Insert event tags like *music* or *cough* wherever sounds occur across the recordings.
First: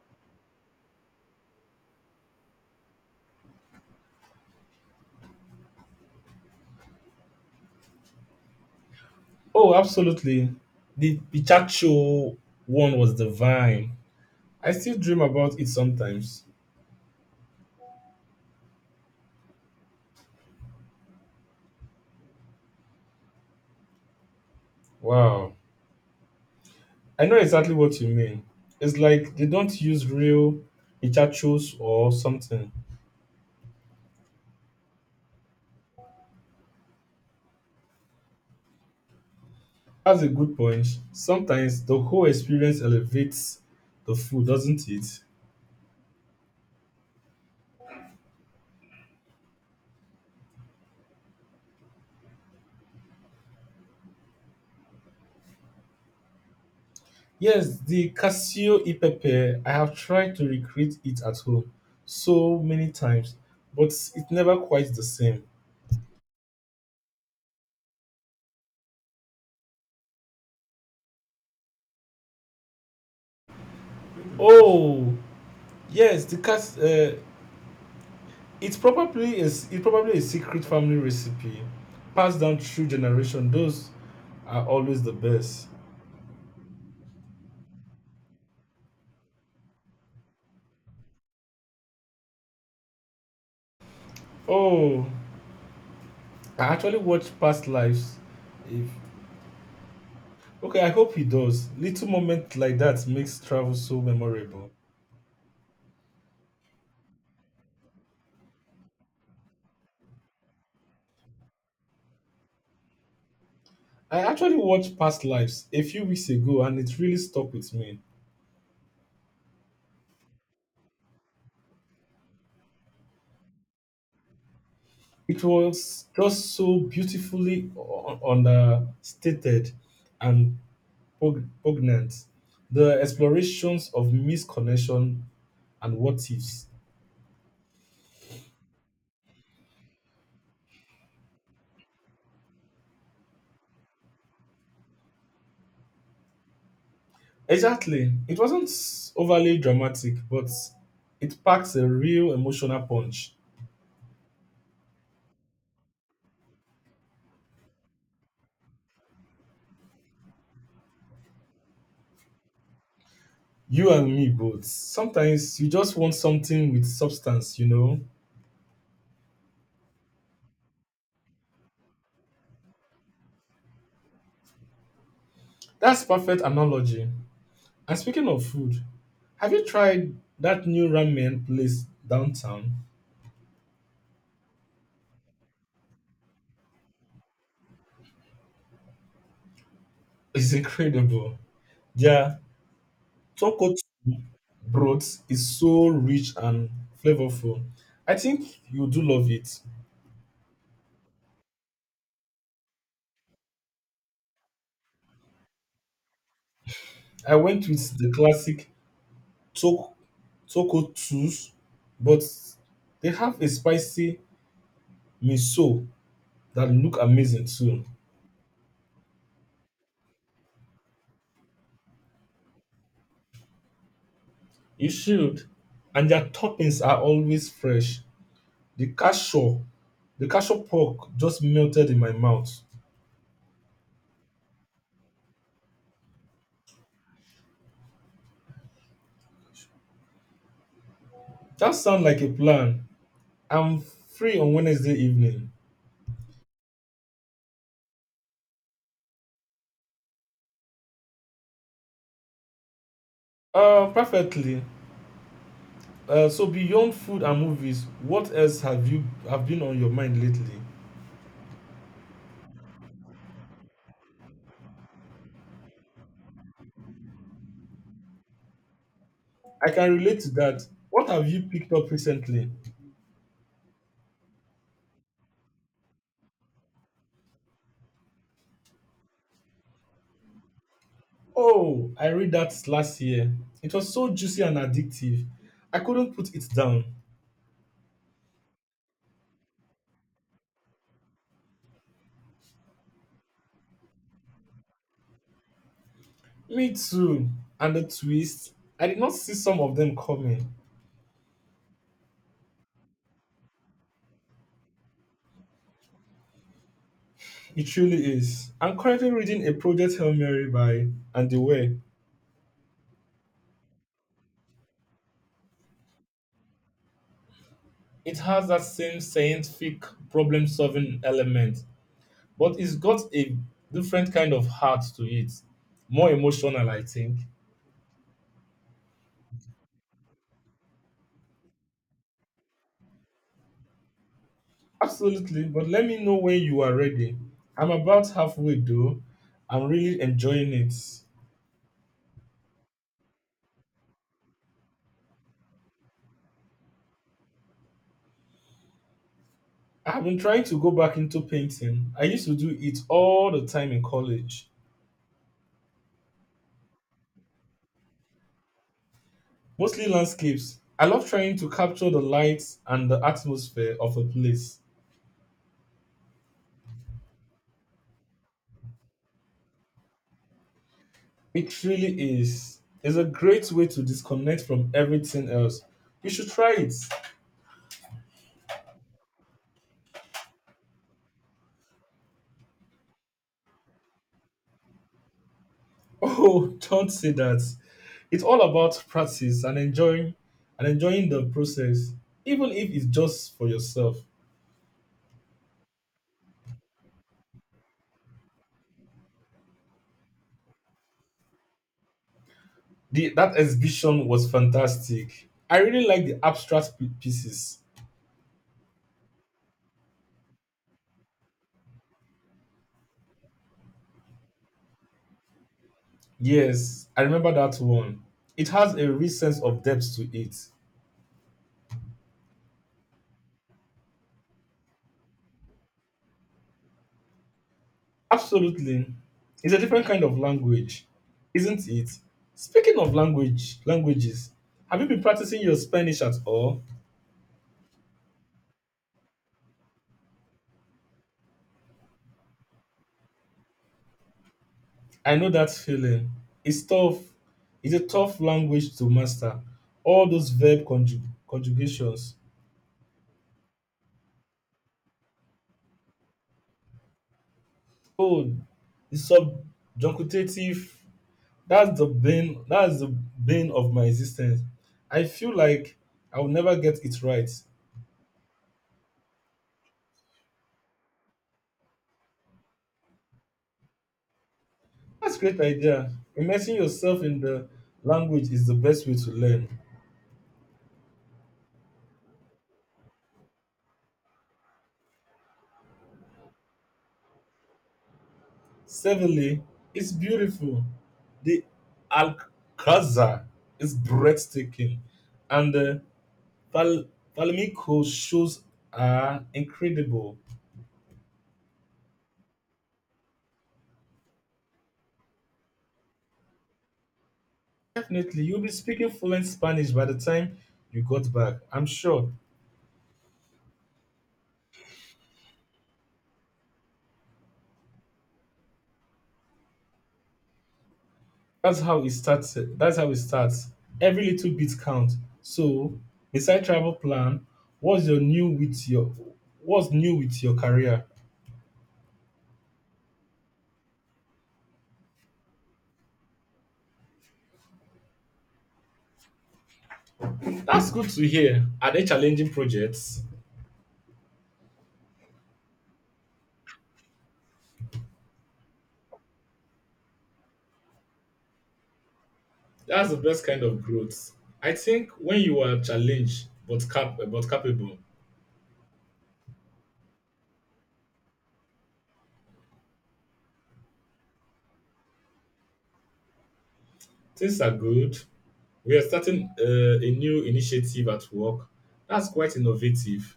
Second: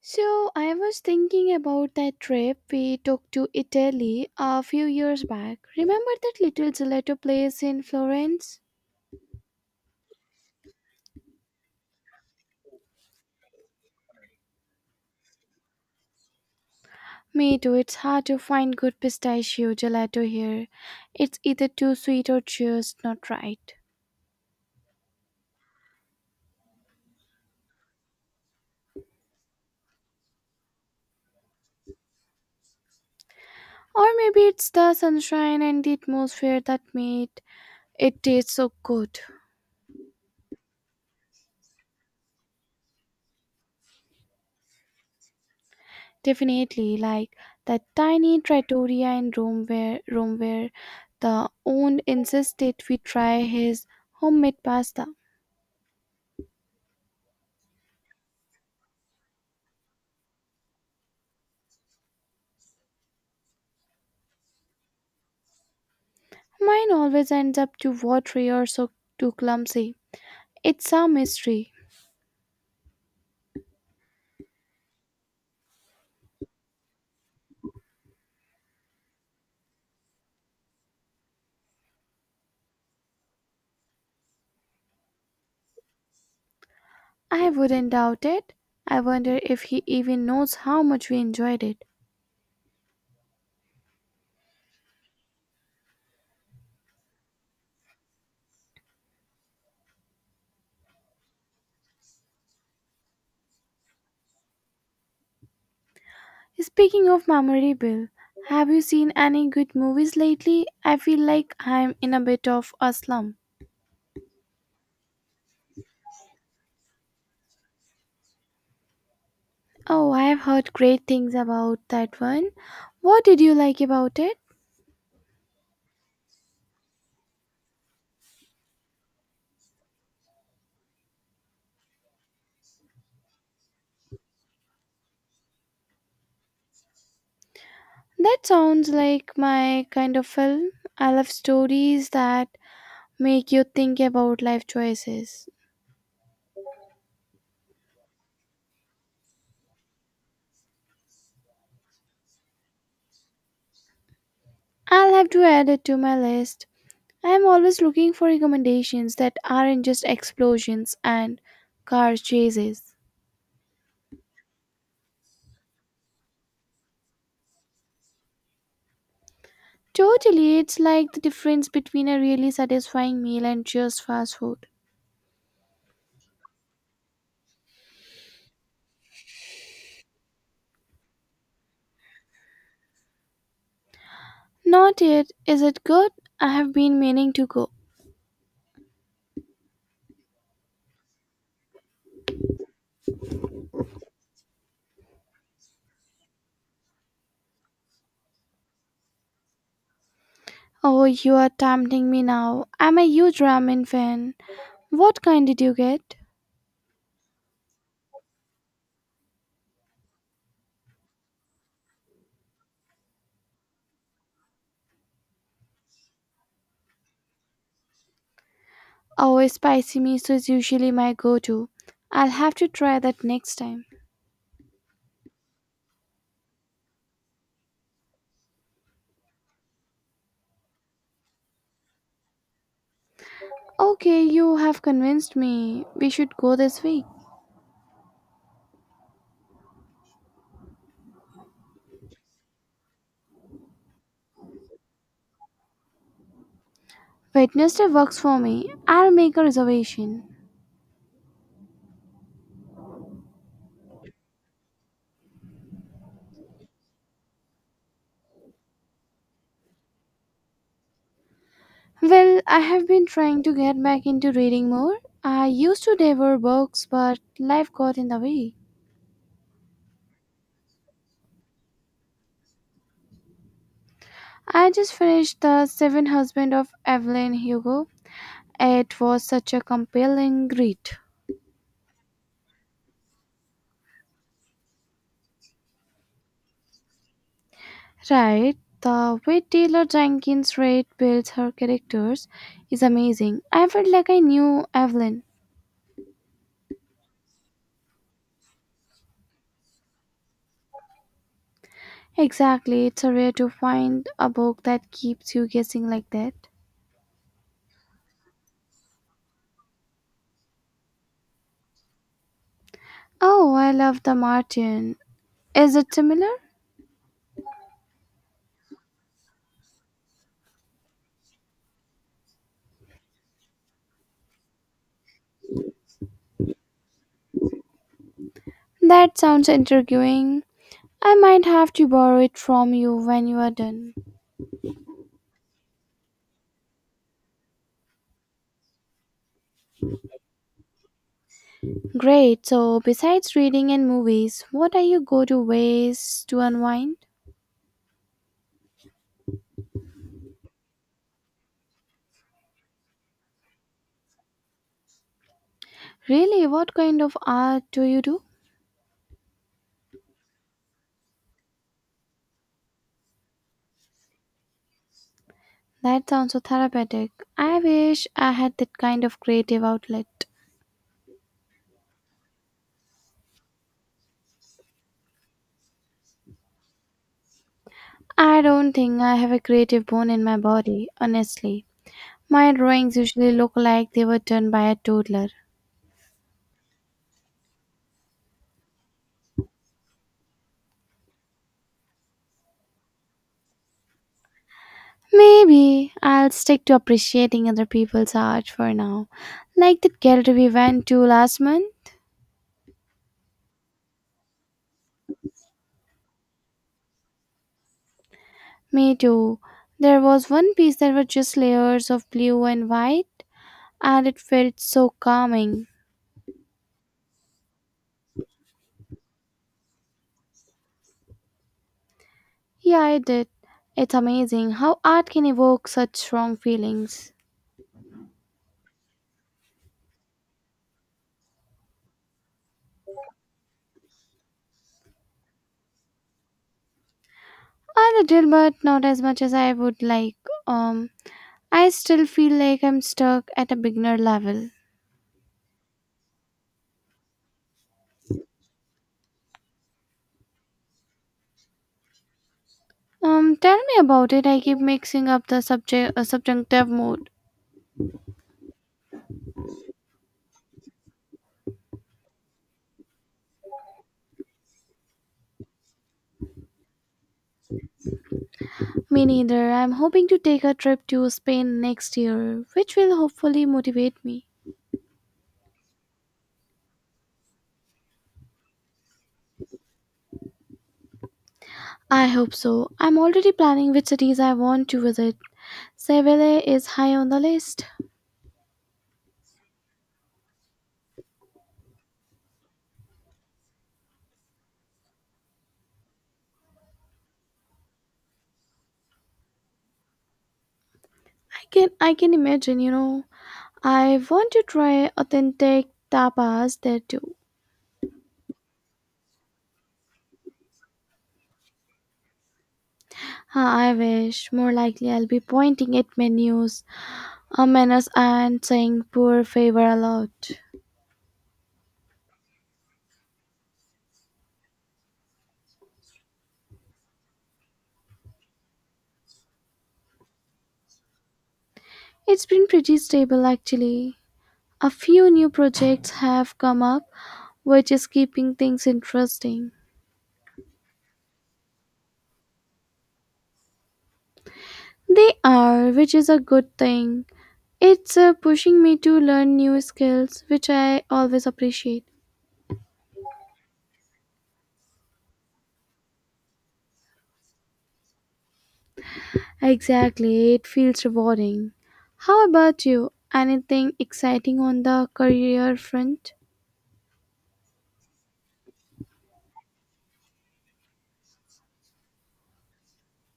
So, I was thinking about that trip we took to Italy a few years back. Remember that little gelato place in Florence? Oh, absolutely. The Pichacho one was divine. I still dream about it sometimes. Me too, it's hard to find good pistachio gelato here. It's either too sweet or just not right. Wow. I know exactly what you mean. It's like they don't use real Pichachos or something. Or maybe it's the sunshine and the atmosphere that made it taste so good. That's a good point. Sometimes the whole experience elevates the food, doesn't it? Definitely, like that tiny trattoria in Rome where the own insisted we try his homemade pasta. Yes, the Casio e Pepe, I have tried to recreate it at home so many times, but it's never quite the same. Mine always ends up too watery or so too clumsy. It's some mystery. Oh, yes, it's probably a secret family recipe passed down through generation. Those are always the best. I wouldn't doubt it. I wonder if he even knows how much we enjoyed it. Oh, I actually watched past lives. If okay, I hope he does. Little moment like that makes travel so memorable. Speaking of memorable, have you seen any good movies lately? I feel like I'm in a bit of a slump. I actually watched past lives a few weeks ago, and it really stuck with me. Oh, I've heard great things about that one. What did you like about it? It was just so understated and poignant. The explorations of misconnection and what ifs. That sounds like my kind of film. I love stories that make you think about life choices. Exactly. It wasn't overly dramatic, but it packs a real emotional punch. I'll have to add it to my list. I'm always looking for recommendations that aren't just explosions and car chases. You and me both. Sometimes you just want something with substance. Totally, it's like the difference between a really satisfying meal and just fast food. That's perfect analogy. And speaking of food, have you tried that new ramen place downtown? Not yet. Is it good? I have been meaning to go. It's incredible. Their toko broth is so rich and flavorful. I think you do love it. Oh, you are tempting me now. I'm a huge ramen fan. What kind did you get? I went with the classic to- tonkotsus, but they have a spicy miso that look amazing too. Oh, spicy miso is usually my go to. I'll have to try that next time. You should. And their toppings are always fresh. The cashew, the cashew pork just melted in my mouth. Okay, you have convinced me. We should go this week. That sounds like a plan. I'm free on Wednesday evening. Wednesday works for me. I'll make a reservation. Perfectly. So beyond food and movies, what else have been on your mind lately? Well, I have been trying to get back into reading more. I used to devour books, but life got in the way. I can relate to that. What have you picked up recently? I just finished The Seven Husbands of Evelyn Hugo. It was such a compelling read. Oh, I read that last year. It was so juicy and addictive. I couldn't put it down. Right, the way Taylor Jenkins Reid builds her characters is amazing. I felt like I knew Evelyn. Me too. And the twist, I did not see some of them coming. Exactly, it's a rare to find a book that keeps you guessing like that. It truly is. I'm currently reading a Project Hail Mary by Andy Weir. Oh, I love The Martian. Is it similar? It has that same scientific problem solving element, but it's got a different kind of heart to it. More emotional, I think. That sounds intriguing. I might have to borrow it from you when you are done. Absolutely, but let me know when you are ready. I'm about halfway though. I'm really enjoying it. Great, so besides reading and movies, what are your go to ways to unwind? I've been trying to go back into painting. I used to do it all the time in college, Really, what kind of art do you do? mostly landscapes. I love trying to capture the lights and the atmosphere of a place. That sounds so therapeutic. I wish I had that kind of creative outlet. It really is. It's a great way to disconnect from everything else. You should try it. I don't think I have a creative bone in my body, honestly. My drawings usually look like they were done by a toddler. Oh, *laughs* don't say that. It's all about practice and enjoying the process, even if it's just for yourself. Maybe I'll stick to appreciating other people's art for now. Like that gallery we went to last month. That exhibition was fantastic. I really like the abstract pieces. Me too. There was one piece that was just layers of blue and white, and it felt so calming. Yes, I remember that one. It has a real sense of depth to it. Yeah, it did. It's amazing how art can evoke such strong feelings. Absolutely. It's a different kind of language, isn't it? Speaking of languages, have you been practicing your Spanish at all? A little, but not as much as I would like. Um, I still feel like I'm stuck at a beginner level. I know that feeling. It's tough. It's a tough language to master. All those conjugations. Tell me about it. I keep mixing up the subject subjunctive mood. Oh, the subjunctive. That's the bane of my existence. I feel like I will never get it right. Me neither. I'm hoping to take a trip to Spain next year, which will hopefully motivate me. That's a great idea. Immersing yourself in the language is the best way to learn. I hope so. I'm already planning which cities I want to visit. Seville is high on the list. Sevenly, it's beautiful. The Alcazar is breathtaking, and Val- Valmico's shows are incredible. I can imagine, you know. I want to try authentic tapas there too. Definitely, you'll be speaking fluent Spanish by the time you got back. I'm sure. Ah, I wish. More likely I'll be pointing at menus and saying poor favor a lot. That's how it starts. Every little bit counts. So, beside travel plan, what's your new with your what's new with your career? It's been pretty stable actually. A few new projects have come up, which is keeping things interesting. That's good to hear. Are they challenging projects? They are, which is a good thing. It's pushing me to learn new skills, which I always appreciate. That's the best kind of growth. I think when you are challenged but capable, Exactly, it feels rewarding. How about you? Anything exciting on the career front? things are good. We are starting a new initiative at work that's quite innovative.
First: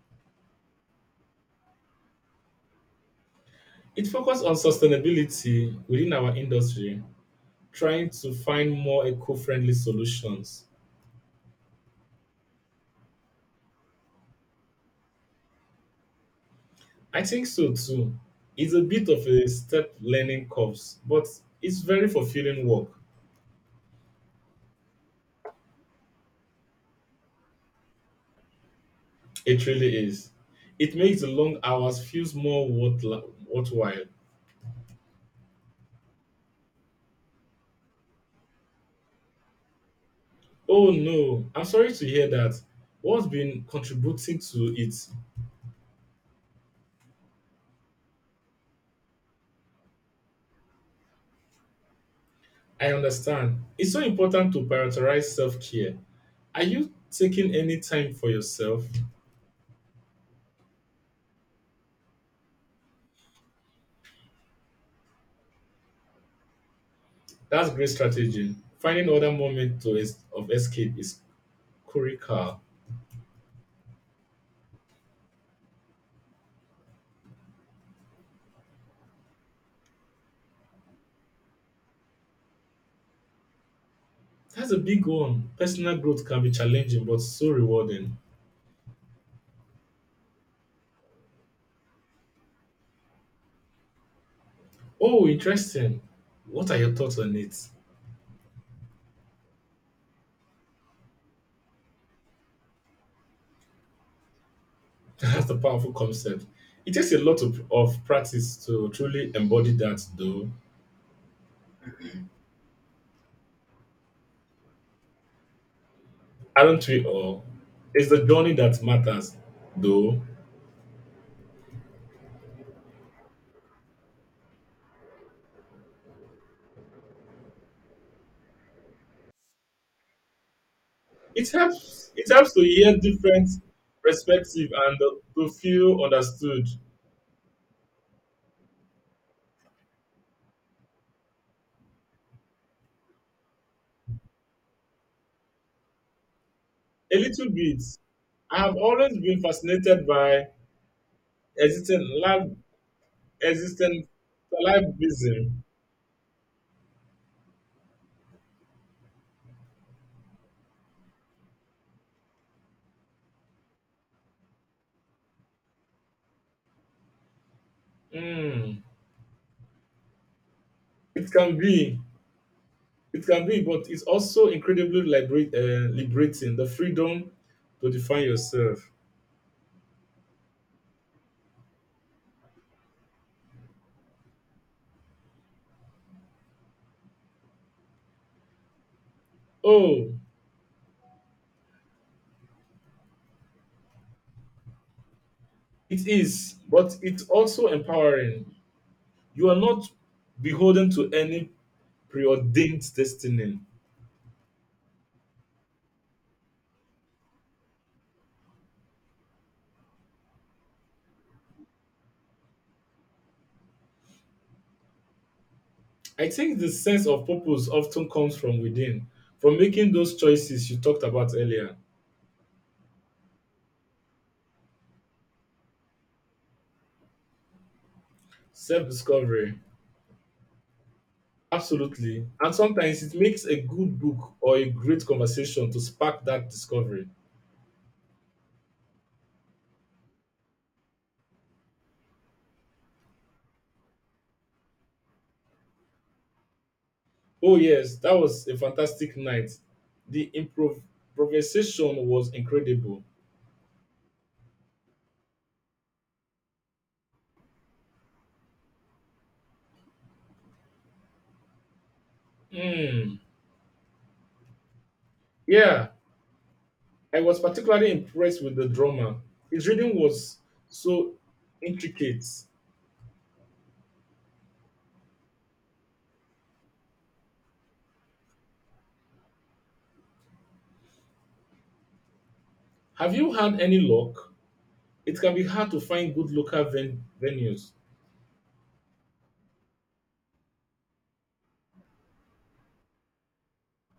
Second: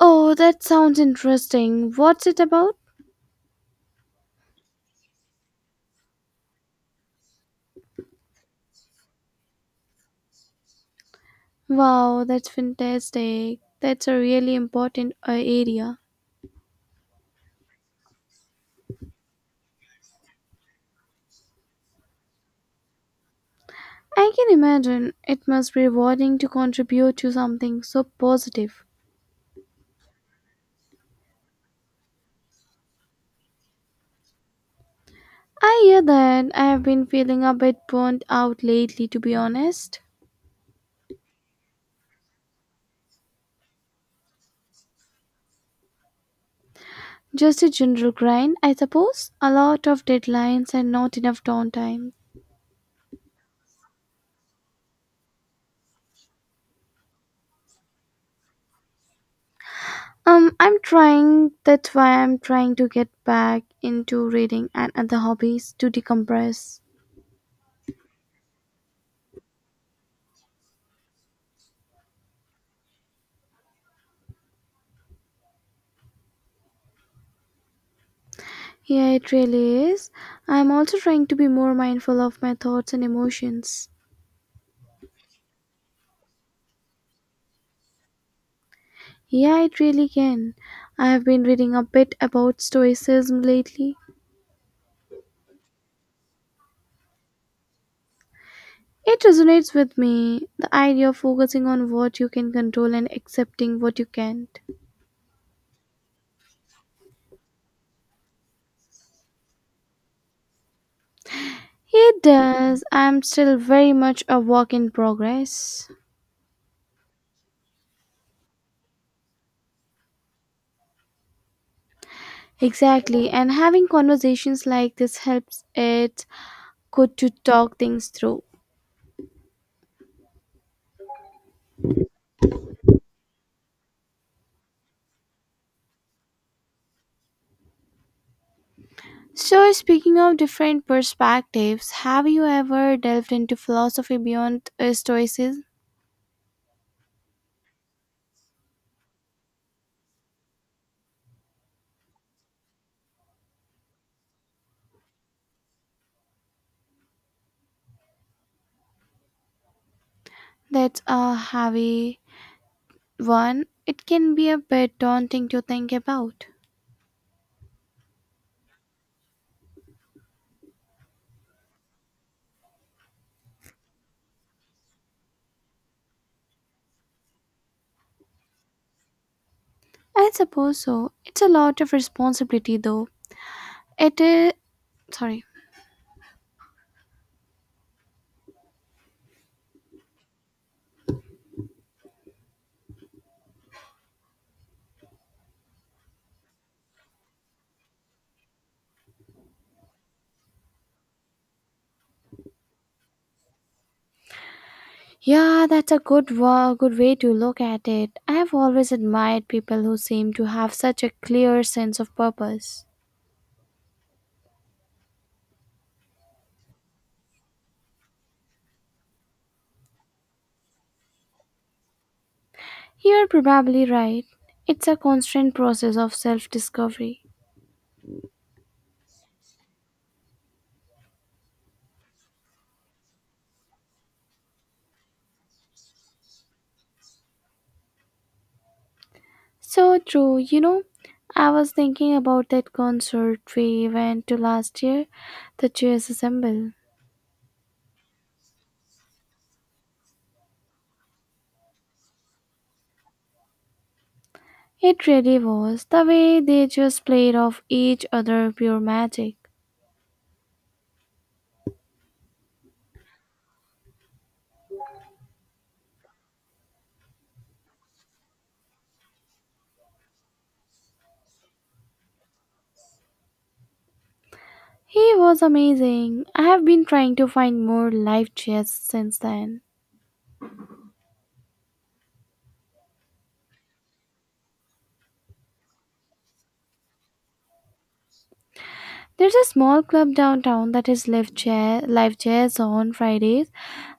Oh, that sounds interesting. What's it about? It focuses on sustainability within our industry, trying to find more eco friendly solutions. Wow, that's fantastic. That's a really important area. I think so too. It's a bit of a step learning curve, but it's very fulfilling work. I can imagine it must be rewarding to contribute to something so positive. It really is. It makes the long hours feels worthwhile. I hear that I have been feeling a bit burnt out lately, to be honest. Oh no, I'm sorry to hear that. What's been contributing to it? Just a general grind, I suppose. A lot of deadlines and not enough downtime. I understand. It's so important to prioritize self care. Are you taking any time for yourself? I'm trying, that's why I'm trying to get back into reading and other hobbies to decompress. That's great strategy. Finding other moments of escape is critical. Yeah, it really is. I'm also trying to be more mindful of my thoughts and emotions. That's a big one. Personal growth can be challenging but so rewarding. Yeah, it really can. I've been reading a bit about Stoicism lately. Oh, interesting. What are your thoughts on it? It resonates with me the idea of focusing on what you can control and accepting what you can't. *laughs* That's a powerful concept. It takes a lot of practice to truly embody that, though. It does. I'm still very much a work in progress. Aren't we all? It's the journey that matters, though. Exactly, and having conversations like this helps it good to talk things through. It helps. It helps to hear different perspective and to feel understood So, speaking of different perspectives, have you ever delved into philosophy beyond Stoicism? a little bit. I have always been fascinated by existing lab existing livism. That's a heavy one, it can be a bit daunting to think about. Mm. It can be, it can be, but it's also incredibly liberating. The freedom to define yourself. I suppose so. It's a lot of responsibility, though. It is. Sorry. Oh, it is, but it's also empowering. You are not beholden to any preordained destiny. Yeah, that's a good way to look at it. I have always admired people who seem to have such a clear sense of purpose. I think the sense of purpose often comes from within, from making those choices you talked about earlier. You're probably right. It's a constant process of self-discovery. Self discovery, absolutely. And sometimes it makes a good book or a great conversation to spark that discovery. So true. You know, I was thinking about that concert we went to last year, the Cheers Assemble. Oh, yes, that was a fantastic night. The improvisation was incredible. It really was the way they just played off each other pure magic. Hmm. Yeah, I was particularly impressed with the drama. His reading was so intricate. He was amazing. I have been trying to find more live jazz since then. Have you had any luck? It can be hard to find good venues. There's a small club downtown that is live jazz on Fridays,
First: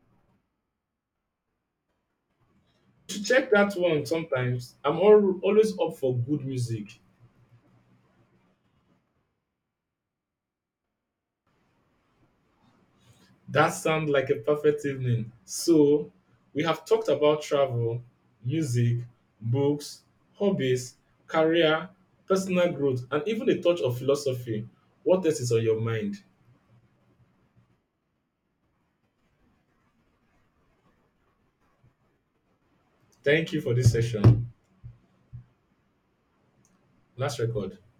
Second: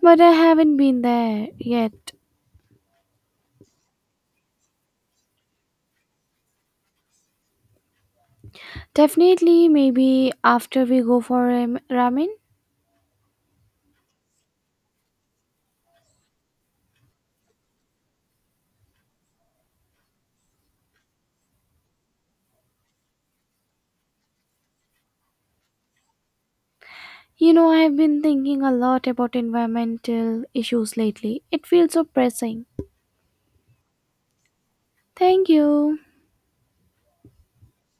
but I haven't been there yet. You should check that one sometimes. Always up for good music. Definitely, maybe after we go for ramen. That sounds like a perfect evening. So, we have talked about travel, music, books, hobbies, career, personal growth, and even a touch of philosophy. What else is on your mind? You know, I have been thinking a lot about environmental issues lately. It feels so pressing. Thank you for this session. Thank you. Last record.